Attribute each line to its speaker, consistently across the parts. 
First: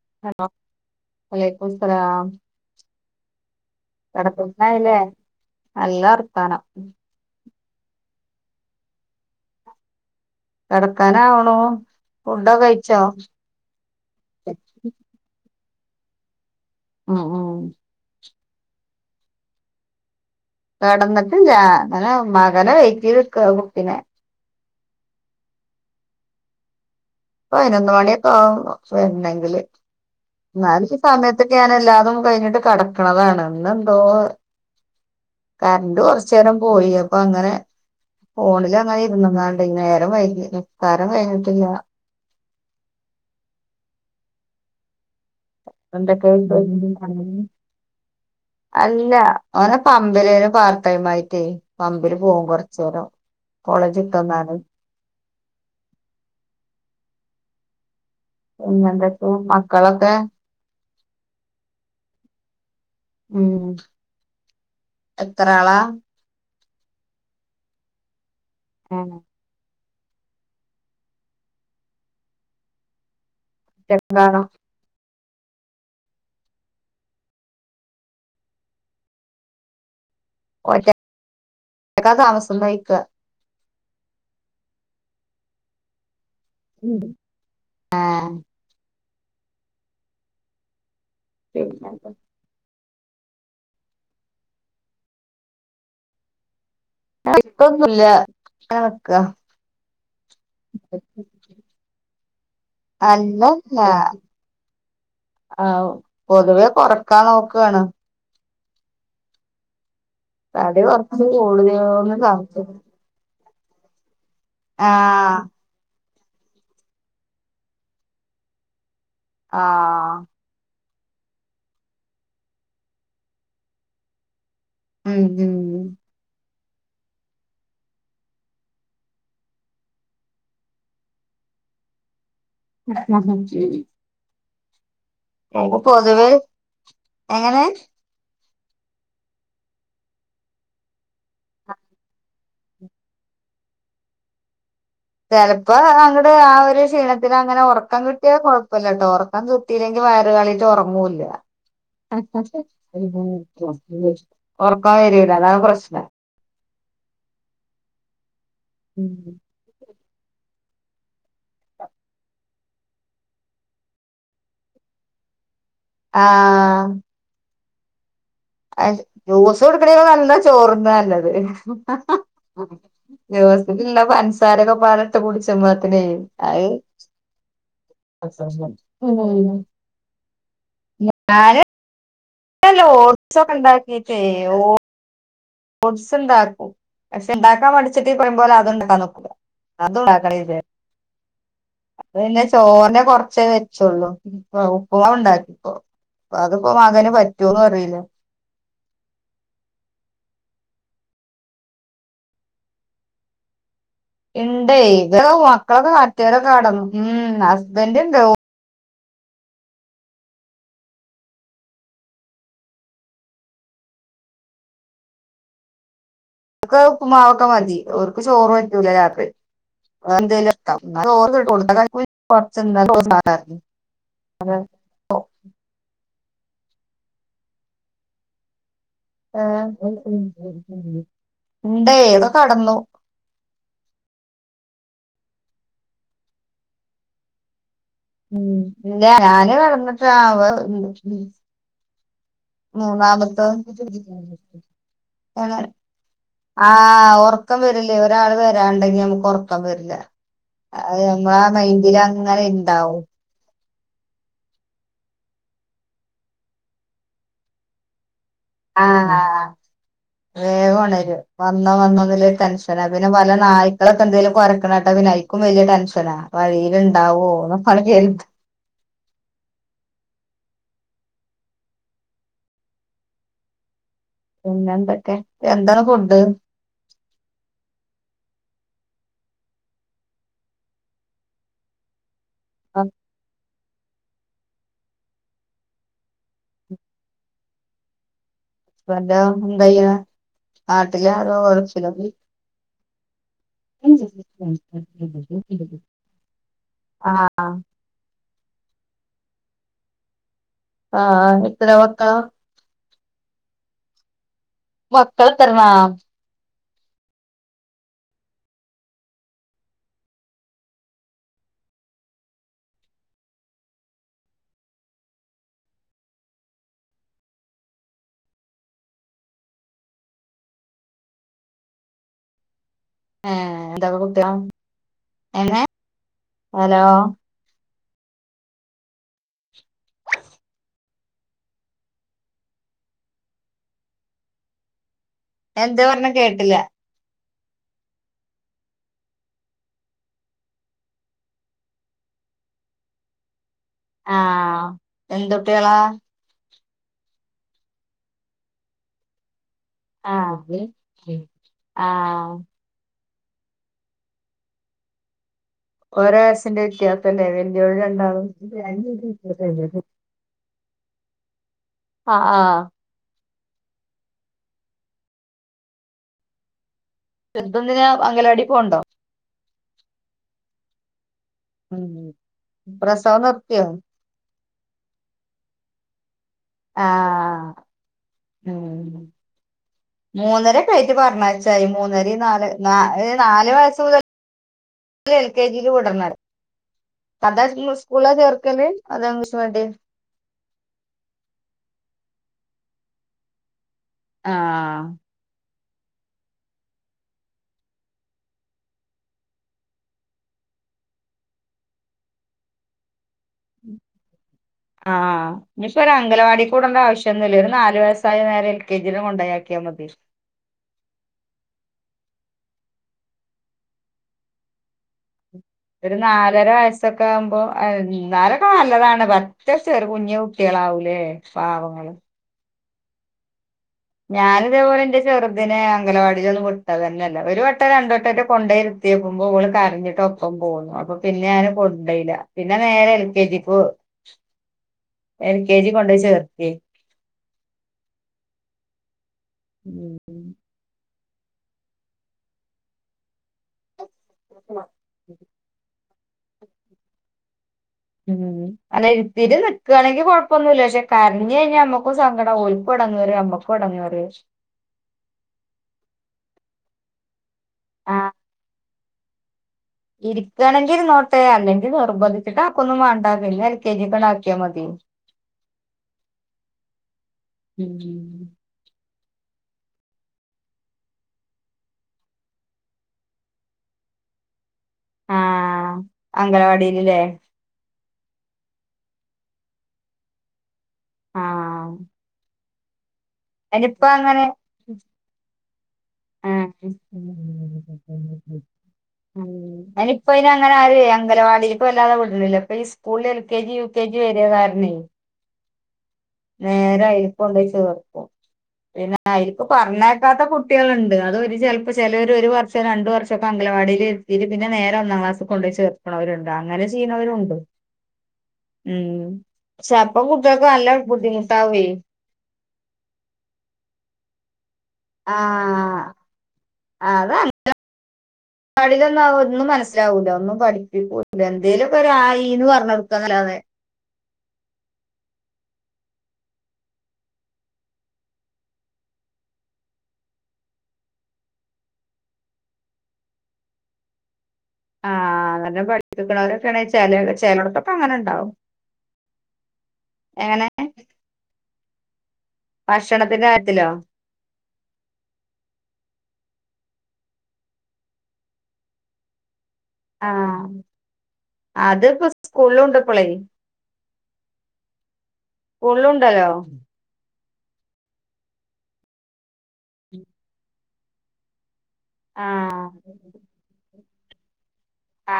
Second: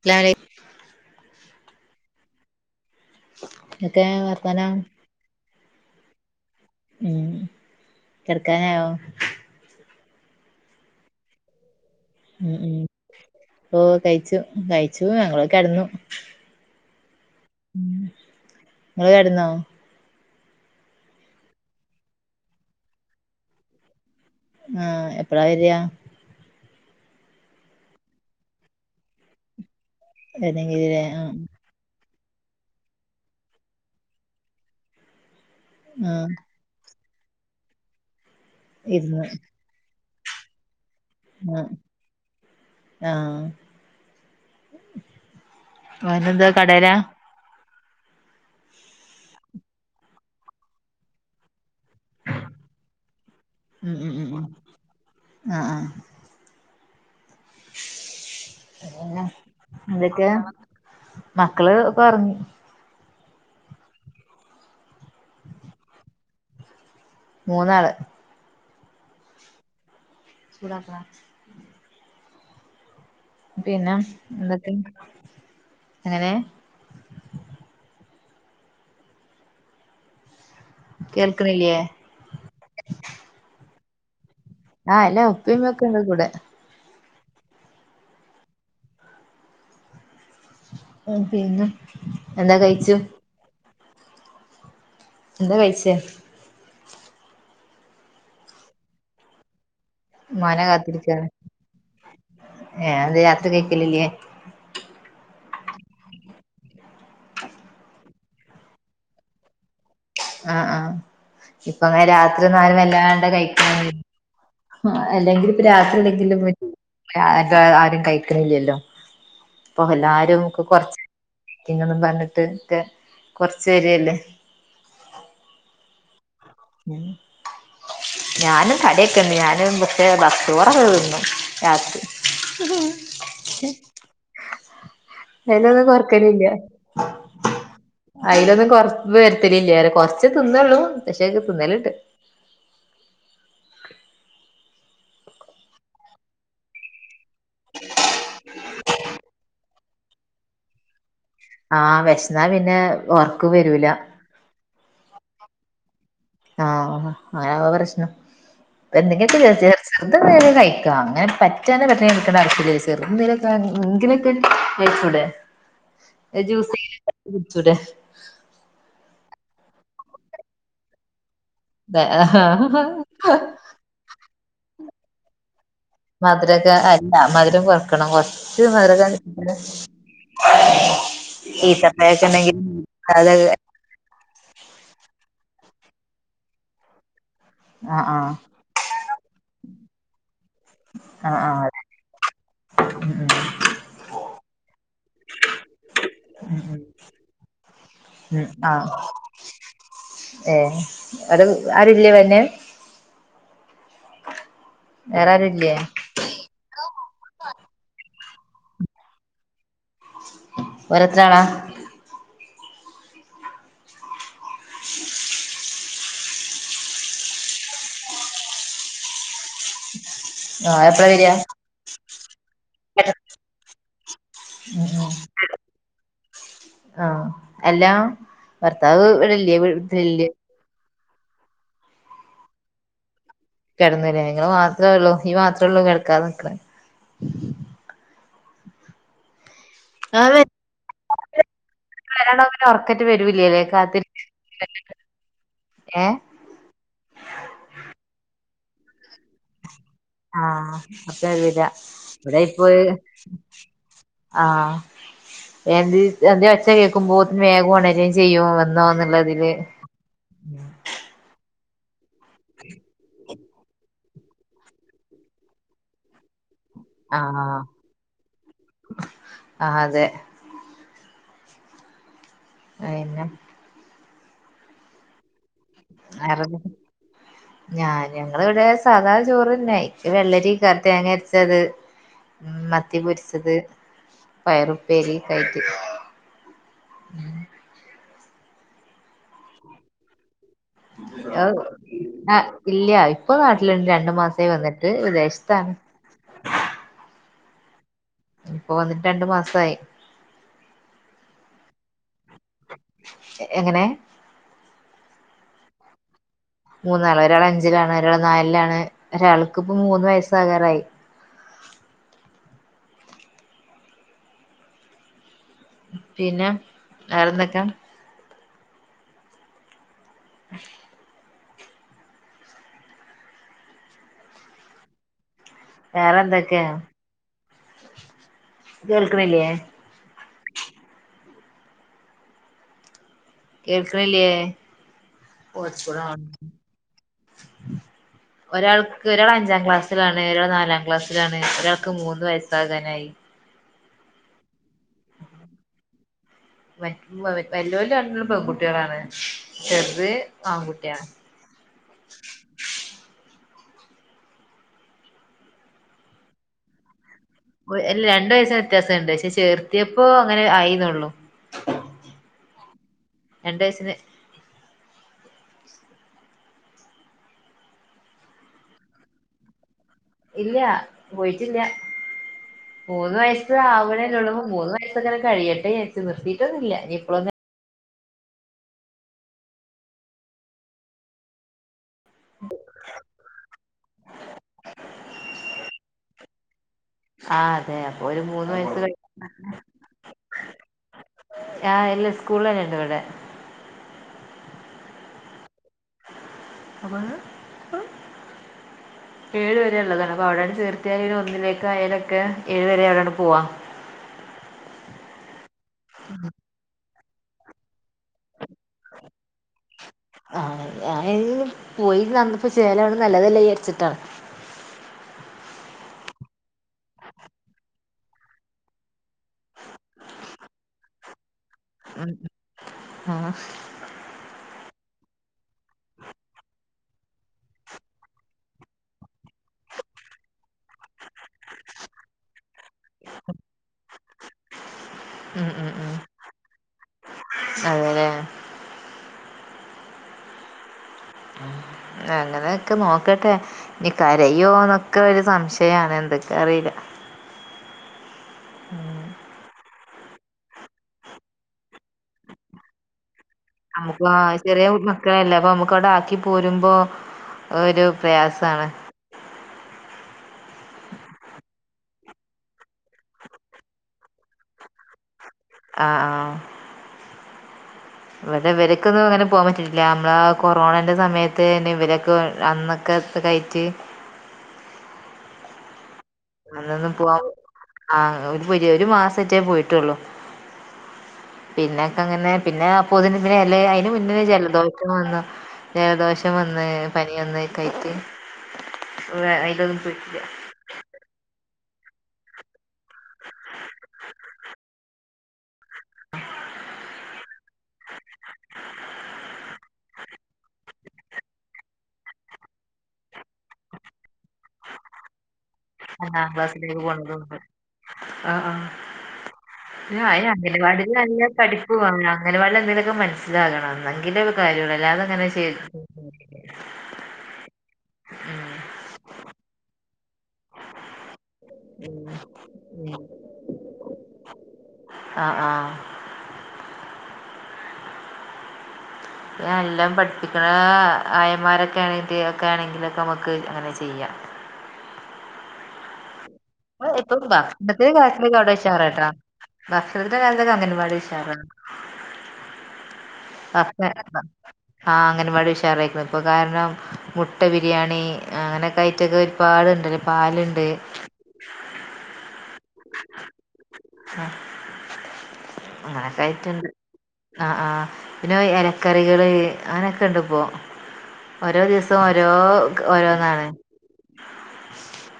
Speaker 1: അസ്സലാമു അലൈ
Speaker 2: ഹലോ വാലക്കും സലാം
Speaker 1: എന്തൊക്കെ വർത്താനം
Speaker 2: കിടപ്പന്നായില്ലേ നല്ല വർത്താനം
Speaker 1: ഉം കിടക്കാനായോ
Speaker 2: കിടക്കൻ ആവണു
Speaker 1: ഉം ഉം ഓ കഴിച്ചു കഴിച്ചു ഞങ്ങളൊ കിടന്നു
Speaker 2: ഉം ഉം
Speaker 1: നിങ്ങള് കിടന്നോ
Speaker 2: കിടന്നിട്ടില്ല ഇങ്ങനെ മകനെ വെയ്റ്റ് ചെയ്ത് നിക്കാ കുട്ടിനെ
Speaker 1: ആ എപ്പഴാ വരിയാ
Speaker 2: പതിനൊന്ന് മണിയൊക്കെ ആക്കും വരണെങ്കില് എന്നാൽ ഈ
Speaker 1: വരണെങ്കിലേ ആഹ്
Speaker 2: സമയത്തൊക്കെ ഞാൻ എല്ലാതും കഴിഞ്ഞിട്ട് കടക്കണതാണ് ഇന്ന് എന്തോ കറണ്ട്
Speaker 1: ആഹ്
Speaker 2: കൊറച്ച നേരം പോയി അപ്പൊ അങ്ങനെ ഫോണിൽ അങ്ങനെ
Speaker 1: ഇരുന്ന്
Speaker 2: ഇരുന്നന്നാണ്ട് ഇങ്ങ നേരം വൈകി അത്താഴം കഴിഞ്ഞിട്ടില്ല
Speaker 1: ആ
Speaker 2: എന്തൊക്ക [unintelligible] അല്ല ഓനെ പമ്പിലെരു പാർടൈമായിട്ടേ പമ്പില് പോകും കുറച്ച നേരം
Speaker 1: ഉം
Speaker 2: കോളേജ്
Speaker 1: ഉം ഉം ഉം
Speaker 2: വിട്ടന്നാല്
Speaker 1: ആഹ് പിന്നെ
Speaker 2: പിന്നെന്തൊക്കെ മക്കളൊക്കെ
Speaker 1: എന്തൊക്കെയാ മക്കള് പറഞ്ഞു
Speaker 2: ഉം എത്ര ആളാ
Speaker 1: മൂന്നാള്
Speaker 2: ആ
Speaker 1: [unintelligible] പിന്നെ
Speaker 2: എന്താണ്
Speaker 1: എന്തൊക്കെ എങ്ങനെ കേൾക്കണില്ലേ
Speaker 2: ഓറ്റക്കാ താമസം ന്നോയ്ക്കാ
Speaker 1: ആ അല്ല ഉപ്പേം ഉമ്മേം ഒക്കെ ണ്ട് കൂടെ
Speaker 2: ഉം ആ
Speaker 1: ആ പിന്നെ എന്താ കഴിച്ചു എന്താ കഴിച്ചേ
Speaker 2: ഇപ്പൊന്നുല്ല കടക്കാ
Speaker 1: മ്മാനെ കാത്തിരിക്കാണ് ഏ അതെന്തേ രാത്രി
Speaker 2: അല്ലല്ല
Speaker 1: കഴിക്കലില്ലേ
Speaker 2: ആ പൊതുവെ കൊറക്കാൻ നോക്കാണ്
Speaker 1: ആ ആ
Speaker 2: തടി കൊറച്ച്
Speaker 1: ഇപ്പൊ അങ്ങനെ
Speaker 2: കൂടുതലോന്ന്
Speaker 1: രാത്രി
Speaker 2: സംശയം
Speaker 1: ന്നാരും വല്ലാണ്ടെ കഴി ആ
Speaker 2: ആഹ്
Speaker 1: അല്ലെങ്കിൽ ഇപ്പം രാത്രില്ലെ ആരും കഴിക്കണില്ലല്ലോ അപ്പൊ
Speaker 2: ആഹ്
Speaker 1: എല്ലാരും ഒക്കെ കൊറച്ച് [unintelligible] പറഞ്ഞിട്ട് കൊറച്ചരല്ലേ
Speaker 2: ഉം ഉം
Speaker 1: ഉം ഞാനും തടിയൊക്കെ ണ്ട് ഞാനും പക്ഷെ ചോറൊക്കെ തിന്നും രാത്രി
Speaker 2: എനിക്ക്
Speaker 1: അയ്ലൊന്നും
Speaker 2: പൊതുവേ
Speaker 1: കൊറക്കലില്ല
Speaker 2: എങ്ങനെ
Speaker 1: അയ്ലൊന്നും കൊറവ് വരുത്തലില്ല്യാ കൊറച്ച് തിന്നൊള്ളൂ പക്ഷേങ്കിൽ തിന്നല്ണ്ട്
Speaker 2: ചെലപ്പോ അങ്ങട് ആ ഒരു ക്ഷീണത്തിലങ്ങനെ ഉറക്കം കിട്ടിയാ കൊഴപ്പല്ലട്ടോ ഉറ ക്കം കിട്ടിയില്ലെങ്കി വയറ് കാളീട്ട് ഉറങ്ങൂല്ല
Speaker 1: ആഹ് വിശന്നാ പിന്നെ ഒറക്കം വരൂല
Speaker 2: ഉറക്കം വരൂല അതാണ് പ്രശ്നം
Speaker 1: ആ ആ അങ്ങനാവുമ്പോ പ്രശനം പ്പ എന്തെങ്കിലൊക്കെ [unintelligible] ചെറുത് എന്തെങ്കിലൊക്കെ കഴിക്കാ അങ്ങനെ പറ്റനെ പട്ടിണി കെടക്കണ്ട ആവശ്യല്ല ചെറുത് എന്തെങ്കിലൊക്കെ ങ്കിലൊക്കെ ചൂടെ ജൂസെങ്കിലും ഇണ്ടാക്കി കുടിച്ചൂടെ
Speaker 2: അയ് ജ്യൂസ് കുടിക്കണെക്കാളും നല്ലതാ ചോറ്ന്നാ നല്ലത് ദിവസത്തിൽ ഇള്ള പൻസാരൊക്കെ പാടെ ഇട്ട് കുടിച്ചുമ്മ
Speaker 1: മധുരൊക്കെ അല്ല മധുരം കൊറക്കണം കൊറച്ച് മധുര
Speaker 2: ഉം
Speaker 1: ഈത്തപ്പഴം
Speaker 2: ലോ ഓട്സ് ഒക്കെ ഇണ്ടാക്കിട്ടെ ഓ ഓട്സ് ണ്ടാക്കും പക്ഷെ ഇണ്ടാക്കാൻ മടിച്ചിട്ട്
Speaker 1: ആഹ്
Speaker 2: പറിം പോലെ അതും ണ്ടാക്കാതക്കും അതുണ്ടാക്കണേ വിചാരി
Speaker 1: ആ ആ
Speaker 2: അപ്പ പിന്നെ ചോറിനെ കൊറച്ചേ വെച്ചുള്ളൂ ഉപ്പുമാവ് ഉണ്ടാക്കി ഇപ്പൊ അപ്പൊ അതിപ്പോ മകന് പറ്റൊന്നറീല്ല
Speaker 1: ആ ഏ അരും ആരുല്ലേ പിന്നെ
Speaker 2: ഇണ്ടേ ഇവടെ മക്കളൊക്കെ കടത്തിയൊരൊക്കെ കടന്നു ഉം ഹസ്ബൻഡ്ണ്ട്
Speaker 1: ഒരേത്രാളാ
Speaker 2: ഓര്ക്കു ഉപ്പ്മാവൊക്കെ മതി ഓർക്ക് ചോറ് പറ്റൂല രാത്രി
Speaker 1: ഓരെപ്പളാ വരാ
Speaker 2: [unintelligible]
Speaker 1: ഉം ഉം ആ എല്ലാ ഭർത്താവ് ഇവടല്ലേ വീട്ടിലില്ലേ?
Speaker 2: ഉണ്ടേ അത് കടന്നു.
Speaker 1: കിടന്ന്ല്ലേ നിങ്ങള് മാത്രേള്ളൂ നീ മാത്രേള്ളൂ കിടക്കാതെ നിക്ക
Speaker 2: ഉം ഇല്ല ഞാന് കിടന്നിട്ടില്ല
Speaker 1: അത്
Speaker 2: വെർ
Speaker 1: വരാണ്ടാവുമ്പോ ഒറക്കറ്റ്
Speaker 2: മൂന്നാമത്തൊൻ
Speaker 1: വരൂല്ലേല്ലേ കാത്തിരിക്ക
Speaker 2: നെ
Speaker 1: ഏഹ്
Speaker 2: ആ ആ ഉറക്കം വരില്ലേ ഒരാള് വരാണ്ടെങ്കി നമുക്ക് ഉറക്കം വരില്ല
Speaker 1: ആ
Speaker 2: അത്
Speaker 1: ഉറക്കം
Speaker 2: നമ്മളെ
Speaker 1: വരൂല
Speaker 2: മൈൻഡില്
Speaker 1: ഇവിടെ
Speaker 2: അങ്ങനെ
Speaker 1: ഇപ്പൊ
Speaker 2: ഇണ്ടാവും
Speaker 1: ആ എന്ത് എന്തേഒച്ച കേക്കുമ്പോത്തിനു വേഗം ഉണരെ ച്ചെ ചെയ്യോ
Speaker 2: ആഹ്
Speaker 1: വന്നോന്നുള്ളതില്
Speaker 2: വന്നൊ വന്നൊ ഉള്ള ടെൻഷനാ പിന്നെ പല നായ്ക്കളൊക്കെ എന്തെിലും കൊറരക്ക് ണെ കേട്ടാ പിന്നെ ഇക്കും വല്യ ടെൻഷനാ വഴിയിൽ ഉണ്ടാവോ അപ്പാടങ് കേറീട്ട്
Speaker 1: ആ അതെ അയെന്ന
Speaker 2: പിന്നെ എന്തൊക്കെ? എന്താണ് ഫുഡ്
Speaker 1: ആരത്‌ ഞാഞാ ഞങ്ങള് ഇവിടെ സാധാ ചോറ്ന്നെ ഇക്ക് വെള്ളരി തേങ്ങ അര്ച്ചത് ഉം മത്തി പൊരിച്ചത് പയറുപ്പേരി കയിറ്റ്
Speaker 2: ഹസ്ബൻഡോ എന്താചെയ്യണെ? നാട്ടിലോ അതോ
Speaker 1: അത്
Speaker 2: ഗൾഫിലോ?
Speaker 1: ആ ഇല്ല ഇപ്പൊ നാട്ടില്ണ്ട് രണ്ടു മാസായ് വന്നിട്ട് വിദേശത്താ
Speaker 2: ആ
Speaker 1: ഇപ്പൊ വന്നിട്ട് രണ്ടു മാസായി
Speaker 2: ആ എത്ര മക്കളാ
Speaker 1: എങ്ങനെ
Speaker 2: മക്കൾ എത്രണ്ണാ?
Speaker 1: മൂന്നാള് ഒരാള് അഞ്ചിലാണ് ഒരാള് നാലിലാണ് ഒരാൾക്കിപ്പോ പ്പ മൂന്ന് വയസ്സാകാറായി പിന്നെ വേറെന്തൊക്കെ
Speaker 2: ആഹ് എതൊക്കെ കുട്ട്യാളാ
Speaker 1: വേറെ എന്തൊക്കെ കേൾക്ക്ണില്ലേ കേൾക്ക്ണില്ലേയേ
Speaker 2: എന്താ പറഞ്ഞെ കേട്ടില്ല
Speaker 1: ഒരാൾക്ക് ഒരാള് അഞ്ചാം ക്ലാസ്സിലാണ് ഒരാള് നാലാം ക്ലാസ്സിലാണ് ഒരാൾക്ക് മൂന്ന് വയസ്സാകാനായി
Speaker 2: ആ എന്തു ട്ടികളാ
Speaker 1: മറ്റ് വല്യോല് രണ്ടാളും പെൺകുട്ടികളാണ് ചെറുത്
Speaker 2: ആഹ്
Speaker 1: ആൺകുട്ട്യാ
Speaker 2: ആഹ് ഓരോ വയസിന്റെ വിത്യാ
Speaker 1: ഒര് ല്ല രണ്ടു വയസ്സിന്റെ വ്യത്യാസണ്ട് പക്ഷെ ചേർത്തിയപ്പോ അങ്ങനെ ആയിന്നൊള്ളു
Speaker 2: ആഹ് ആഹ്
Speaker 1: രണ്ട് വയസിന്
Speaker 2: ചേരുത് എന്തിനാ അംഗലവാടി പോവു ണ്ടോ
Speaker 1: ഇല്ല പോയിട്ടില്ല
Speaker 2: ഉം
Speaker 1: മൂന്ന്
Speaker 2: പ്രസവം
Speaker 1: വയസ്
Speaker 2: നിർത്തിയോ
Speaker 1: ആവണേയൊള്ളൂ മൂന്ന് വയസ്സങ്ങനെ കഴിയട്ടെ വിചാരിച്ചു നിർത്തിയിട്ടൊന്നില്ല ഇനി ഇപ്പോലൊന്ന്
Speaker 2: മൂന്നരക്കായിട്ട് പറഞ്ഞയച്ചാതി മൂന്നര നാല് ന നാല് വയസ് മുതൽ ല് എൽ കെ ജിയില് വിടണെന്നു
Speaker 1: ആ
Speaker 2: സാദാ
Speaker 1: അതെ അപ്പൊ
Speaker 2: സ്കൂളാ
Speaker 1: ഒരു മൂന്ന്
Speaker 2: ചേർക്കല്
Speaker 1: വയസ്സ് കഴി
Speaker 2: അതോ ഇംഗ്ലീഷ് മീഡിയൊ
Speaker 1: ആ ഇല്ലേ സ്കൂളിൽ തന്നെണ്ട് ഇവിടെ
Speaker 2: ആ
Speaker 1: അതെ പ്പോ ഏഴു വരെ ഉള്ളതാണ് അപ്പോ അവിടെണ് ചേർത്തിയാല് ഒരു ഒന്നിലേക്കക്ക് ആ യലൊക്കെ ഏഴു വരെ അവിടൊണ് പോവാ
Speaker 2: ആ ഇനിയിപ്പോ ഒരു അംഗലവാടി വി ടേണ്ട ആവശ്യം ഒന്നുല്ല ഒരു നാല് വയസ്സായ നേരെ എൽ കെ ജിയില് കൊണ്ടയാക്കിയാ മതി
Speaker 1: ആ ഞാൻ പോയിന്നന്ന് അപ്പൊ ചേലാവ്ണ് നല്ലതല്ലേ വിചരിച്ചിട്ടാണ്
Speaker 2: ഒരു നാലര വയസ്സൊക്കെ ആകുമ്പോ എന്നാലൊക്കെ നല്ലതാണ് പക്ഷേ ചെറു കുഞ്ഞു കുട്ടികൾക്ക് ഉണ്ടാവൂലേ പാവങ്ങള്
Speaker 1: ആ
Speaker 2: ഞാൻ ഇതേപോലെ എന്റെ ചെറുതിനെ അംഗനവാടി ലൊന്നും വിട്ടതല്ല, തന്നല്ല ഒരു വട്ടം രണ്ടുവട്ടമൊക്കെ കൊണ്ട് പോയി എത്തിക്കുമ്പോ അവള് കരഞ്ഞിട്ട് ഒപ്പം പോന്നു, അപ്പൊ പിന്നെ ഞൻ കൊണ്ട് പോയില്ല പിന്നെ നേരെ എൽ, കെ, ജി ലോട്ട് എൽ കെ ജി കൊണ്ടപോയി ചേർത്തെ.
Speaker 1: അതല്ലേ
Speaker 2: ഉം
Speaker 1: അങ്ങനെയൊക്കെ നോക്കട്ടെ, ഇനി കരയോന്നൊക്കെ ഒരു സംശയാണ്. അറിയില്ല
Speaker 2: ഉം, എൽ,
Speaker 1: ഉം
Speaker 2: കെ, ജി നിക്കുകയാണെങ്കിൽ കൊഴപ്പൊന്നു ഇല്ല, പക്ഷെ കരഞ്ഞ് കഴിഞ്ഞാ നമ്മുക്ക് സങ്കടം ആവും ഉം
Speaker 1: നമുക്ക് ചെറിയ ഒരുരു മക്കളല്ലേ അപ്പൊ നമ്മുക്ക് അവിടെ ആക്കി പോരുമ്പോ ഒരു പ്രയാസാണ്
Speaker 2: ഇരിക്കയാണെങ്കിൽ ഇരുന്നോട്ടെ, അല്ലെങ്കിൽ നിർബന്ധിച്ചിട്ട് ആക്കൊന്നും വേണ്ടാ പിന്നെ എൽ കെ ജി ലോട്ട് ആക്കിയാ മതി. [unintelligible]
Speaker 1: ആ, ആ
Speaker 2: ഉം
Speaker 1: നമുക്കൊന്നും അങ്ങനെ പോകാൻ പറ്റിട്ടില്ല, നമ്മള് കൊറോണന്റെ സമയത്തന്നെ ഇവരൊക്കെ അന്നൊക്കെ കഴ്
Speaker 2: [unintelligible] അംഗനവാടിയിലില്ലേ
Speaker 1: ആ, ഒരു ഒരു മാസറ്റേ പോയിട്ടുള്ളു
Speaker 2: ആഹ്
Speaker 1: പിന്നക്കെ അങ്ങനെ പിന്നെ അപ്പോതിന്
Speaker 2: അയിനിപ്പ
Speaker 1: അതിന്
Speaker 2: അങ്ങനെ
Speaker 1: മുന്നേ ജലദോഷം വന്നു, ജലദോഷം വന്ന് പനി വന്ന് കയറ്റ
Speaker 2: അയ്നിപ്പോ
Speaker 1: പോയിട്ടില്ല
Speaker 2: ഇതി അങ്ങനെ ആരു അംഗനവാടി ഇപ്പൊ വല്ലാതെ വിട്ണില്ല. ഈ സ്കൂളിൽ L K G, U K G വര കാര്ണെ നേരെ അയികൊണ്ട് ചേർക്കും. പിന്നെ അയിൽക്ക് പറഞ്ഞേക്കാത്ത കുട്ട്യാള്ണ്ട്. അത് ചെൽപ്പോ ചേലോലല് ഒരു വർഷം രണ്ട് വർഷമൊക്കെ അ അംഗനവാടിയിൽ ഇരുത്തിയിട്ട് പിന്നെ നേരെ ഒന്നാം ക്ലാസ്സി കൊണ്ടോയി
Speaker 1: ഒന്നാം
Speaker 2: ചേർക്ക്ണവര്ണ്ട്. അങ്ങനെ
Speaker 1: ക്ലാസ്സിലേക്ക്
Speaker 2: ചെയ്യുന്നവരുണ്ട്.
Speaker 1: പോണതുണ്ട്
Speaker 2: ഉം പക്ഷെ അപ്പം
Speaker 1: അയിന്
Speaker 2: കുട്ടികൾക്ക് നല്ല
Speaker 1: അംഗനവാടിലല്ല
Speaker 2: ബുദ്ധിമുട്ടാവേ
Speaker 1: പഠിപ്പു, അംഗനവാടില് എന്തേലൊക്കെ മ മനസ്സിലാകണം ഇന്നെൻങ്കിലെ ഒരു കാര്യം ഉള്ളു. അല്ലാതെ അങ്ങനെ
Speaker 2: അതാ. വാടിയിലൊന്നും ഒന്നും മനസ്സിലാവൂല്ല, ഒന്നും പഠിപ്പിക്കുല്ല. എന്തേലൊക്കെ ഒരു ആ, ഈ എന്ന് പർഞ്ഞ് കൊടുക്കുന്നല്ലാതെ
Speaker 1: ആ, ആ എല്ലാം പഠിപ്പിക്കണ ആയ മാരൊക്കെ ആണെങ്കി, ഒക്കെ ആണെങ്കിലൊക്കെ നമുക്ക് അങ്ങനെ ചെയ്യാം.
Speaker 2: ആ അങ്ങെനെ പഠിപ്പിക്കണവരെ
Speaker 1: ഇപ്പം, [unintelligible] കാര്യങ്ങളൊക്കെ അവിടെ ഉഷാറാ ട്ടാ ഭക്ഷണത്തിന്റെ
Speaker 2: എങ്ങനെ
Speaker 1: കര്യത്തൊക്കെ അംഗനവാടി ഉഷാറാണ്
Speaker 2: ഭക്ഷണത്തിന്റെ കാര്യത്തിലോ
Speaker 1: ആ, അംഗനവാടി ഉഷാറായിപ്പോയി, ഇപ്പൊ കാരണം മുട്ട ബിരിയാണി അങ്ങനെയൊക്കെ ആയിട്ടൊക്കെ പാലുണ്ട്,
Speaker 2: ആഹ്
Speaker 1: പാല്ണ്ട്.
Speaker 2: അതിപ്പോ സ്കൂളിലും ഉണ്ട് ഇപ്പളേ
Speaker 1: ആ
Speaker 2: സ്കൂളിലും ഉണ്ടല്ലോ
Speaker 1: ആ ആ, പിന്നെ ഇലക്കറികള് അങ്ങനൊക്കെ ഉണ്ട്, ഇപ്പോ ഓരോ ദിവസ ദിവസം ഓരോ
Speaker 2: ആഹ്
Speaker 1: ഓരോന്നാണ്
Speaker 2: ആ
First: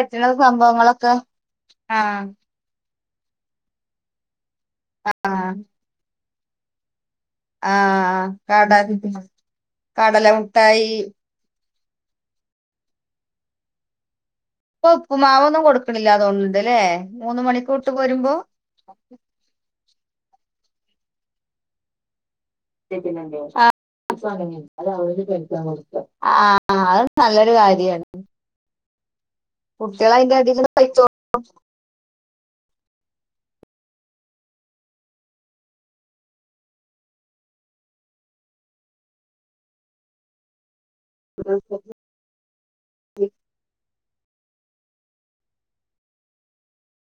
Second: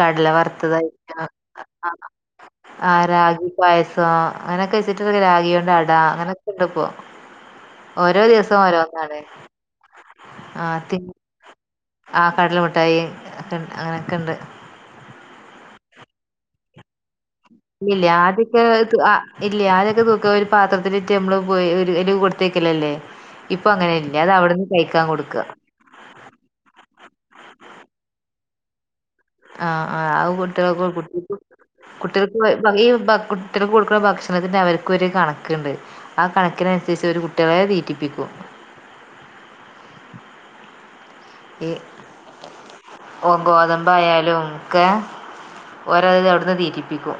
Speaker 1: കടല വറുത്തതായി
Speaker 2: സംഭവങ്ങളൊക്കെ
Speaker 1: [unintelligible]
Speaker 2: ആഹ്
Speaker 1: ആ റാഗി പായസം അങ്ങനൊക്കെ വെച്ചിട്ട്,
Speaker 2: ആഹ്
Speaker 1: രാഗിയോണ്ട് അട അങ്ങനെയൊക്കെ ഇണ്ട് ഇപ്പോ. ഓരോ
Speaker 2: ആഹ്
Speaker 1: ദിവസം
Speaker 2: കട
Speaker 1: ഓരോന്നാണ്
Speaker 2: കടല
Speaker 1: ആ
Speaker 2: മുട്ടായി
Speaker 1: തി ആ കടല മുഠായി ഒക്കെ അങ്ങനെയക്കെ ണ്ട്.
Speaker 2: ഇപ്പ ഉപ്പുമാവൊന്നും കൊടുക്കണില്ല തോന്ന്ണ്ട് ല്ലേ മൂന്ന് മണിക്കൂട്ട്
Speaker 1: ഇല്ലല്ല
Speaker 2: വരുമ്പോ
Speaker 1: ആതൊക്കെ ഇല്ല ആതൊക്കെ തൂക്ക ഒരു പാത്രത്തിലിട്ട് നമ്മള് പോയി ഒരു കൊ ല്ലേ ഇപ്പൊ അങ്ങന
Speaker 2: അത നല്ലൊരു കാര്യാണ്.
Speaker 1: ആഹ ആ
Speaker 2: കുട്ടികൾ
Speaker 1: ആ
Speaker 2: അതിന്റെ
Speaker 1: കുട്ട
Speaker 2: അടിയിൽ
Speaker 1: കുട്ട
Speaker 2: കഴിച്ചോളും
Speaker 1: കുട്ടിക ഈ കുട്ടിക കൊടുക്കുന്ന ഭക്ഷണത്തിന്റെ അവർക്ക് ഒരു കണക്ക്ണ്ട്. ആ കണക്കിനനുസരിച്ച് ഒരു കുട്ട്യാളെ തീറ്റിപ്പിക്കൂ
Speaker 2: അം [unintelligible]
Speaker 1: ഈ ഓ ഗോതമ്പ യാലും ഒക്കെ ഓരോത് അവ്ടുന്ന് തീറ്റിപ്പിക്കും.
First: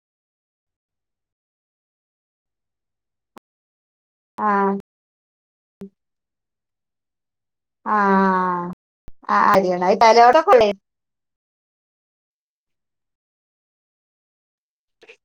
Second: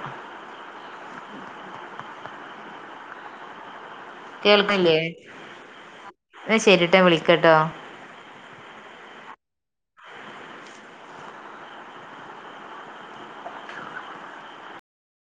Speaker 2: ആ
Speaker 1: കേൾക്കുന്നില്ലേ എന്ന ശരിട്ടാ വിളിക്ക
Speaker 2: ആഹ ആ അ [unintelligible] ഉ [unintelligible]